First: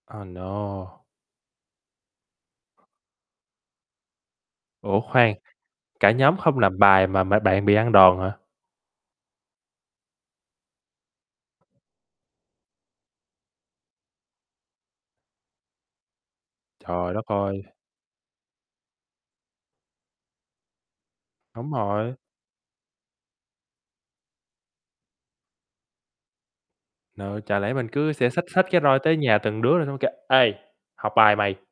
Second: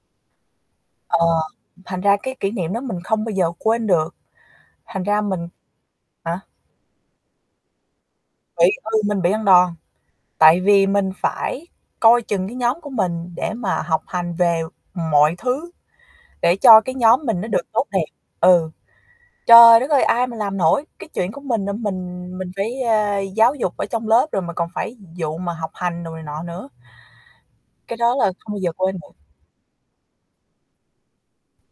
À, no. Ờ, thành ra cái kỷ niệm đó mình không bao giờ quên được. Ủa Thành ra khoan, mình cả nhóm hả? không làm bài mà mà bạn bị ăn đòn hả? Bị ừ, mình bị ăn đòn, tại vì mình phải coi chừng cái nhóm của mình để mà học hành về mọi thứ, để cho cái Trời nhóm đất mình nó ơi. được tốt đẹp. Ừ. Trời đất ơi, ai mà làm nổi. Cái chuyện của mình Đúng mà rồi. mình mình phải, ờ, giáo dục ở trong lớp rồi mà còn phải vụ mà học hành đồ này nọ nữa. Nợ, chả lẽ mình Cái cứ đó sẽ là xách không bao xách giờ cái quên roi được. tới nhà từng đứa rồi nó mới kêu: "Ê, học bài mày!"